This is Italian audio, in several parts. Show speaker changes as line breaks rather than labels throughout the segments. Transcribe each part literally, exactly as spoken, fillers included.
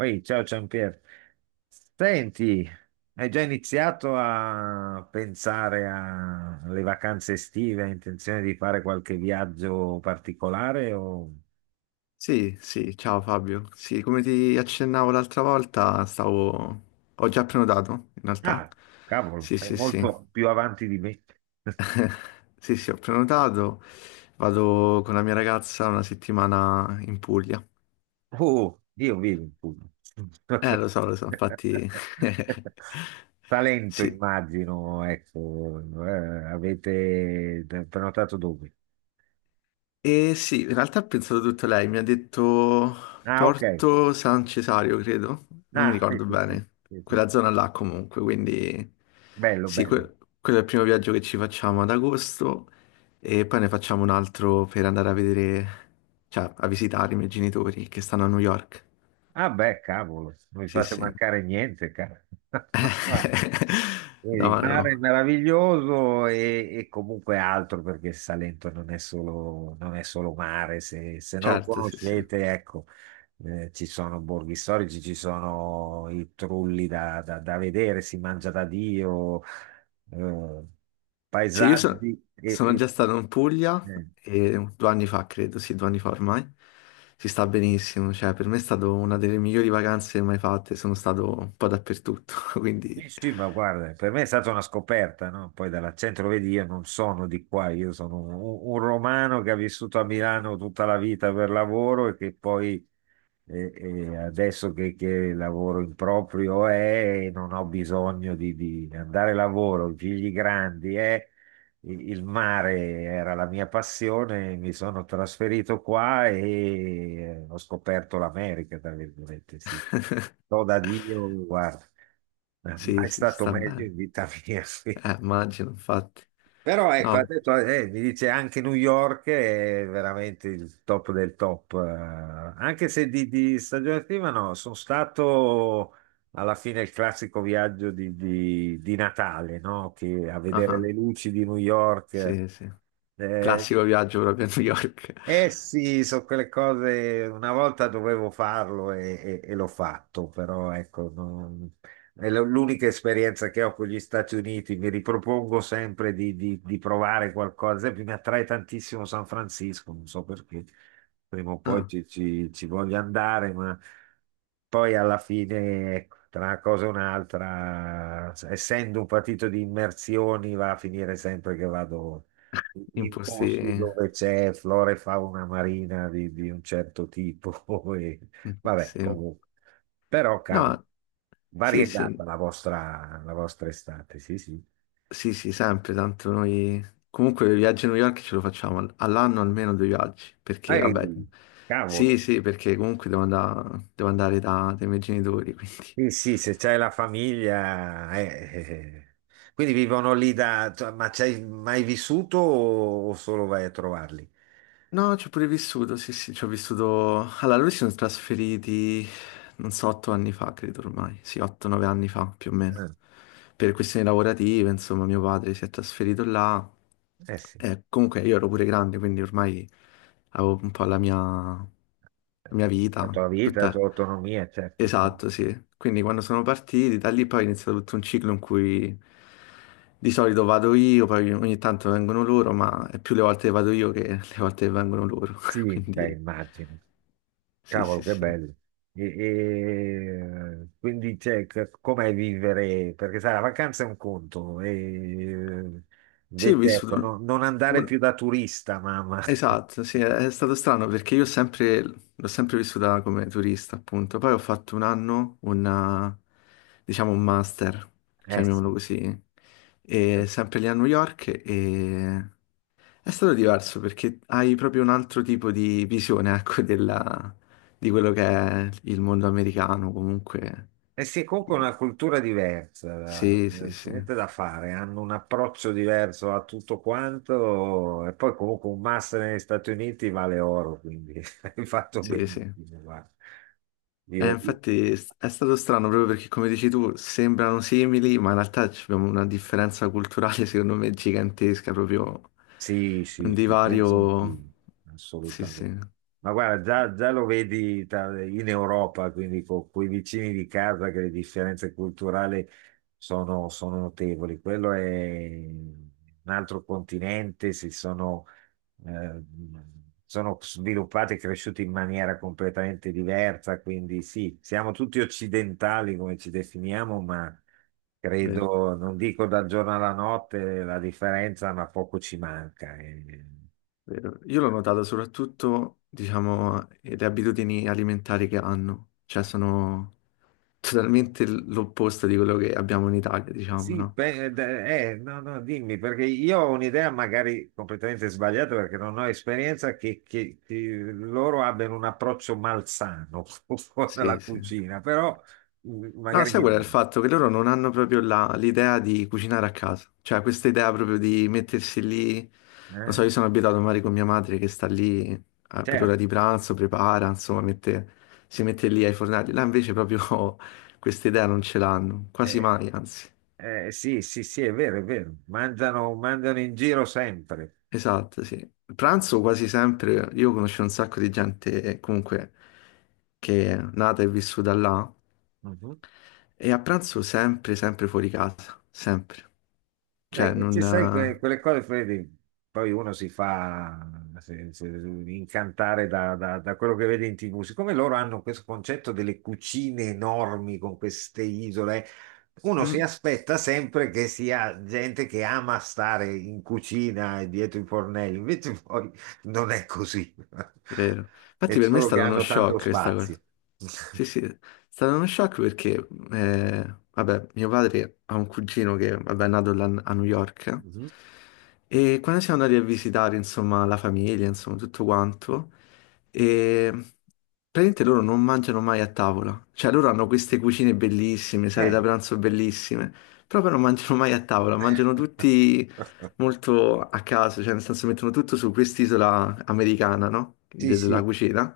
Oi, ciao Giampier. Senti, hai già iniziato a pensare a- alle vacanze estive? Hai intenzione di fare qualche viaggio particolare? o-
Sì, sì, ciao Fabio. Sì, come ti accennavo l'altra volta, stavo... ho già prenotato, in realtà.
Ah, cavolo,
Sì,
sei
sì, sì.
molto più avanti di me.
Sì, sì, ho prenotato. Vado con la mia ragazza una settimana in Puglia.
Oh, io vivo in Puglia.
Eh, lo so, lo so, infatti.
Talento,
Sì,
immagino, ecco. Eh, avete prenotato dove?
E sì, in realtà ha pensato tutto lei, mi ha detto
Ah, ok.
Porto San Cesario, credo, non mi
Ah, sì,
ricordo
sì, sì,
bene,
sì, sì.
quella zona là comunque, quindi
Bello,
sì,
bello.
que- quello è il primo viaggio che ci facciamo ad agosto e poi ne facciamo un altro per andare a vedere, cioè a visitare i miei genitori che stanno a New York.
Ah beh, cavolo, non mi
Sì,
fate
sì.
mancare niente, cara. Vedi, il
No, no,
mare è meraviglioso e, e comunque altro perché il Salento non è solo, non è solo mare, se, se non lo
certo, sì, sì.
conoscete, ecco, eh, ci sono borghi storici, ci sono i trulli da, da- da vedere, si mangia da Dio, eh,
Sì, io so-
paesaggi e,
sono
e-
già stato in Puglia
eh.
e due anni fa, credo, sì, due anni fa ormai. Si sta benissimo, cioè per me è stata una delle migliori vacanze mai fatte, sono stato un po' dappertutto, quindi
Sì, sì, ma guarda, per me è stata una scoperta, no? Poi dall'accento lo vedi, io non sono di qua, io sono un, un romano che ha vissuto a Milano tutta la vita per lavoro e che poi e, e adesso che, che lavoro in proprio è, non ho bisogno di, di andare a lavoro, i figli grandi è, il il mare era la mia passione, mi sono trasferito qua e eh, ho scoperto l'America, tra virgolette, sì. Do da Dio, guarda,
sì,
mai
sì,
stato
sta
meglio
bene.
in vita mia.
Eh, immagino, infatti.
Però ecco, ha
No,
detto, eh, mi dice anche New York è veramente il top del top, eh, anche se di, di stagione attiva no, sono stato alla fine il classico viaggio di, di- di Natale, no? Che a vedere
ah,
le luci di New York,
sì, sì.
eh,
Classico viaggio proprio a New York.
eh sì, sono quelle cose, una volta dovevo farlo e, e- e l'ho fatto, però ecco, non- è l- l'unica esperienza che ho con gli Stati Uniti, mi ripropongo sempre di, di- di provare qualcosa, ad esempio mi attrae tantissimo San Francisco, non so perché, prima o poi
Ah,
ci, ci- ci voglio andare, ma poi alla fine, ecco, tra una cosa e un'altra, essendo un partito di immersioni, va a finire sempre che vado
in
in posti
posti.
dove c'è flora e fauna marina di, di un certo tipo. E, vabbè,
Sì.
comunque. Però, cavolo,
No, sì, sì.
variegata la vostra, la vostra estate, sì, sì.
Sì, sì, sempre, tanto noi. Comunque i viaggi a New York ce lo facciamo al- all'anno almeno due viaggi, perché vabbè.
Ehi,
Sì,
cavolo.
sì, perché comunque devo andare, devo andare da- dai miei genitori, quindi.
Sì, sì, se c'è la famiglia... eh, eh. Quindi vivono lì da... cioè, ma c'hai mai vissuto o o solo vai a trovarli?
No, ci ho pure vissuto, sì, sì, ci ho vissuto. Allora, lui si sono trasferiti, non so, otto anni fa, credo ormai. Sì, otto, nove anni fa, più o meno.
Eh,
Per questioni lavorative, insomma, mio padre si è trasferito là.
eh sì,
E comunque io ero pure grande, quindi ormai avevo un po' la mia, la mia
la
vita,
tua vita, la tua
tutta.
autonomia, certo.
Esatto, sì. Quindi quando sono partiti, da lì poi è iniziato tutto un ciclo in cui di solito vado io, poi ogni tanto vengono loro, ma è più le volte che vado io che le volte che vengono loro.
Sì, beh,
Quindi
immagino.
sì,
Cavolo,
sì,
che
sì.
bello. E, e, quindi, cioè, c- com'è vivere? Perché sai, la vacanza è un conto, e,
Sì, ho
invece, ecco, no-
vissuto
non andare
un.
più da turista, mamma.
Esatto, sì, è stato strano perché io ho sempre... l'ho sempre vissuta come turista, appunto. Poi ho fatto un anno, una... diciamo un master,
Eh sì,
chiamiamolo così, e sempre lì a New York e. È stato diverso perché hai proprio un altro tipo di visione, ecco, della- di quello che è il mondo americano, comunque.
eh sì, comunque è una cultura diversa,
Sì, sì,
eh,
sì,
niente da fare, hanno un approccio diverso a tutto quanto e poi comunque un master negli Stati Uniti vale oro, quindi hai fatto
sì, sì.
benissimo, guarda.
Eh,
Io,
infatti s- è stato strano proprio perché, come dici tu, sembrano simili, ma in realtà ci abbiamo una differenza culturale, secondo me, gigantesca, proprio
sì,
un
sì, sì, pensa un
divario.
film,
Sì, sì,
assolutamente. Ma guarda, già, già lo vedi tra- in Europa, quindi con quei vicini di casa che le differenze culturali sono, sono notevoli. Quello è un altro continente, si sono, eh, sono sviluppati e cresciuti in maniera completamente diversa, quindi sì, siamo tutti occidentali come ci definiamo, ma
vero,
credo, non dico dal giorno alla notte la differenza, ma poco ci manca. Eh.
vero. Io l'ho notato soprattutto, diciamo, le abitudini alimentari che hanno, cioè sono totalmente l- l'opposto di quello che abbiamo in Italia, diciamo,
Sì,
no?
beh, d- eh, no, no, dimmi, perché io ho un'idea magari completamente sbagliata perché non ho esperienza che, che- che loro abbiano un approccio malsano con la
Sì, sì.
cucina, però mm,
No,
magari
sai
mi
qual è il
sbaglio,
fatto? Che loro non hanno proprio la- l'idea di cucinare a casa, cioè questa idea proprio di mettersi lì, non so,
eh?
io sono abituato magari con mia madre che sta lì eh, per l'ora
Certo,
di pranzo, prepara, insomma, mette- si mette lì ai fornelli, là invece proprio questa idea non ce l'hanno, quasi
eh,
mai, anzi.
eh, sì, sì, sì, è vero, è vero, mangiano, mangiano in giro sempre.
Esatto, sì. Il pranzo quasi sempre, io conosco un sacco di gente eh, comunque che è nata e vissuta là
Mhm.
E a pranzo sempre, sempre fuori casa, sempre.
E
Cioè,
invece, sai, que-
non.
quelle cose, Freddy, poi uno si fa se- se- incantare da, da- da quello che vede in T V. Siccome loro hanno questo concetto delle cucine enormi con queste isole,
Eh,
uno si
mm.
aspetta sempre che sia gente che ama stare in cucina e dietro i fornelli, invece poi non è così.
Vero. Infatti
È
per me è
solo che
stato uno
hanno tanto
shock questa cosa.
spazio.
Sì, sì, è stato uno shock perché, eh, vabbè, mio padre ha un cugino che, vabbè, è nato là a New York
Mhm.
e quando siamo andati a visitare, insomma, la famiglia, insomma, tutto quanto, e praticamente loro non mangiano mai a tavola. Cioè, loro hanno queste cucine bellissime, sale da
Eh.
pranzo bellissime, però poi non mangiano mai a tavola, mangiano tutti molto a caso, cioè nel senso mettono tutto su quest'isola americana, no?
Sì,
De- della
sì.
cucina,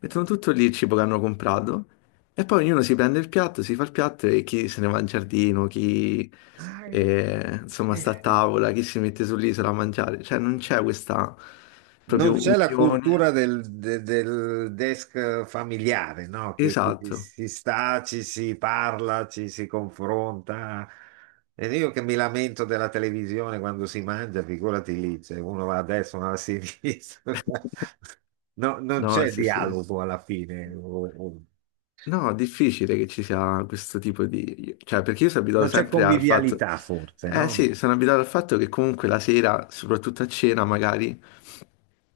mettono tutto lì il cibo che hanno comprato e poi ognuno si prende il piatto, si fa il piatto e chi se ne va in giardino, chi
Ah, eh,
eh, insomma
eh
sta a
sì.
tavola, chi si mette sull'isola a mangiare, cioè non c'è questa
Non
proprio
c'è la
unione.
cultura del, de- del desk familiare, no? Che, che ci
Esatto.
si sta, ci si parla, ci si confronta. Ed io che mi lamento della televisione quando si mangia, figurati lì, cioè uno va a destra, uno va a sinistra. No, non
No,
c'è
sì, sì.
dialogo alla fine, o- o-
No, è difficile che ci sia questo tipo di. Cioè, perché io sono
non
abituato
c'è
sempre al fatto.
convivialità forse,
Eh
no?
sì, sono abituato al fatto che comunque la sera, soprattutto a cena magari,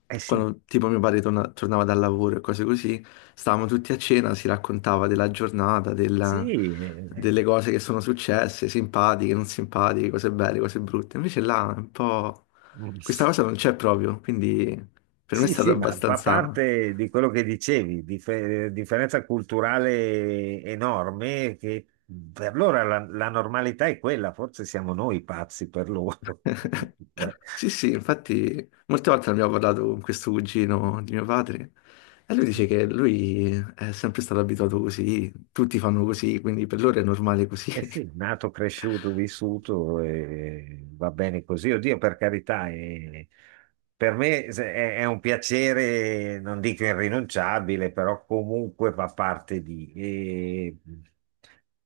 Eh sì,
quando tipo mio padre torna- tornava dal lavoro e cose così, stavamo tutti a cena, si raccontava della giornata,
sì.
della-
Eh,
delle cose che sono successe, simpatiche, non simpatiche, cose belle, cose brutte. Invece là è un po'. Questa
eh.
cosa non c'è proprio, quindi per me è
Sì,
stato
sì, ma fa
abbastanza.
parte di quello che dicevi, dif- differenza culturale enorme che per loro la, la normalità è quella, forse siamo noi pazzi per loro.
Sì, sì, infatti molte volte abbiamo parlato con questo cugino di mio padre e lui dice che lui è sempre stato abituato così, tutti fanno così, quindi per loro è normale così.
Eh sì, nato, cresciuto, vissuto, e va bene così. Oddio, per carità, eh, per me se- è, è un piacere, non dico irrinunciabile, però comunque fa parte di... E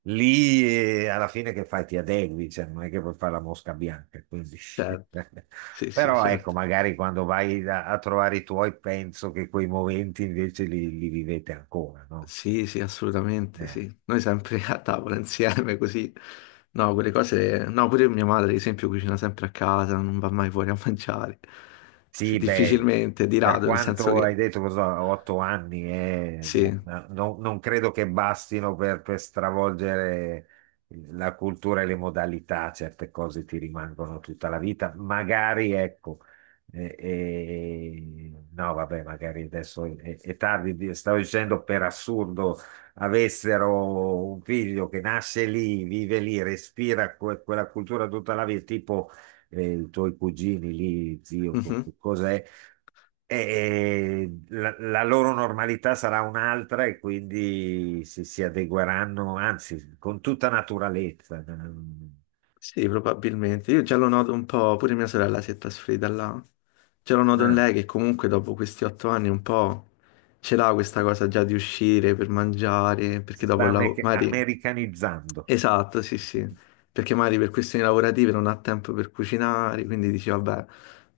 lì eh, alla fine che fai? Ti adegui, cioè, non è che puoi fare la mosca bianca. Quindi.
Certo, sì, sì,
Però ecco,
certo.
magari quando vai a, a trovare i tuoi, penso che quei momenti invece li, li vivete ancora, no?
Sì, sì, assolutamente,
Eh.
sì. Noi sempre a tavola insieme così. No, quelle cose. No, pure mia madre, ad esempio, cucina sempre a casa, non va mai fuori a mangiare. Sì,
Sì, beh,
difficilmente, di
per
rado, nel senso
quanto hai
che.
detto, cosa, otto anni, eh,
Sì.
no- non, non credo che bastino per, per stravolgere la cultura e le modalità, certe cose ti rimangono tutta la vita. Magari, ecco, eh, eh, no, vabbè, magari adesso è, è tardi, di- stavo dicendo per assurdo avessero un figlio che nasce lì, vive lì, respira que- quella cultura tutta la vita, tipo eh, i tuoi cugini lì, zio, co-
Mhm.
co- cos'è? E la, la loro normalità sarà un'altra e quindi si, si adegueranno, anzi, con tutta naturalezza. Mm,
Sì, probabilmente. Io già lo noto un po', pure mia sorella si è trasferita là. Già lo noto in
no,
lei che comunque dopo questi otto anni un po' ce l'ha questa cosa già di uscire per mangiare,
si
perché
sta
dopo il
ame-
lavoro. Magari.
americanizzando.
Esatto, sì, sì. Perché magari per questioni lavorative non ha tempo per cucinare, quindi dici, vabbè,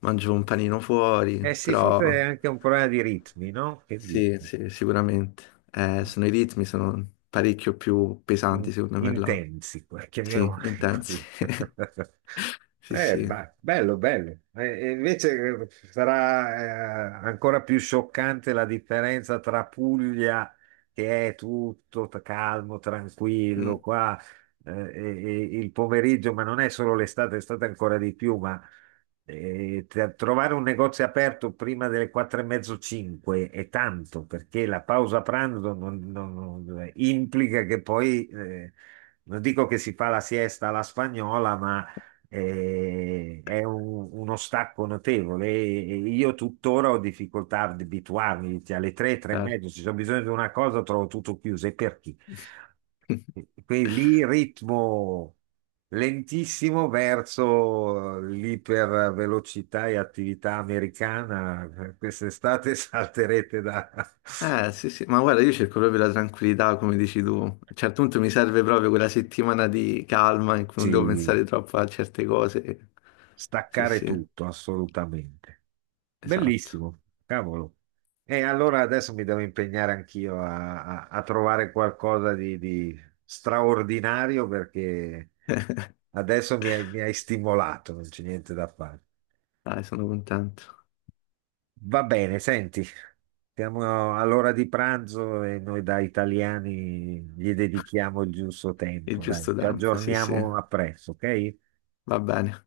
mangio un panino fuori,
Eh sì, forse è
però.
anche un problema di ritmi, no? Che dici?
Sì, sì, sicuramente. Eh, sono i ritmi, sono parecchio più
in-
pesanti, secondo me, là.
intensi, chiamiamoli
Sì, intensi.
così.
Sì,
Eh,
sì.
ba- bello, bello. E- e invece eh, sarà eh, ancora più scioccante la differenza tra Puglia, che è tutto t- calmo, tranquillo,
Mm,
qua eh, e- e il pomeriggio, ma non è solo l'estate, l'estate è ancora di più, e t- trovare un negozio aperto prima delle quattro e mezzo, cinque è tanto perché la pausa pranzo non- non- non- implica che poi, eh, non dico che si fa la siesta alla spagnola, ma eh, è un- uno stacco notevole. E- e io tuttora ho difficoltà ad abituarmi, cioè alle tre, tre e
certo.
mezzo, se c'è bisogno di una cosa trovo tutto chiuso. E per chi? Quindi lì ritmo lentissimo verso eh, l'ipervelocità e attività americana. Quest'estate salterete da
Eh, sì, sì, ma guarda, io cerco proprio la tranquillità, come dici tu. A un certo punto mi serve proprio quella settimana di calma in cui non
sì,
devo pensare troppo a certe cose. Sì,
staccare
sì,
tutto, assolutamente.
esatto.
Bellissimo, cavolo. E allora adesso mi devo impegnare anch'io a, a- a trovare qualcosa di, di straordinario perché adesso mi hai mi hai stimolato, non c'è niente da fare.
Dai, sono contento.
Va bene, senti. Siamo all'ora di pranzo e noi da italiani gli dedichiamo il giusto
Il
tempo, dai.
giusto
Ci
tempo, sì, sì.
aggiorniamo a presto, ok?
Va bene.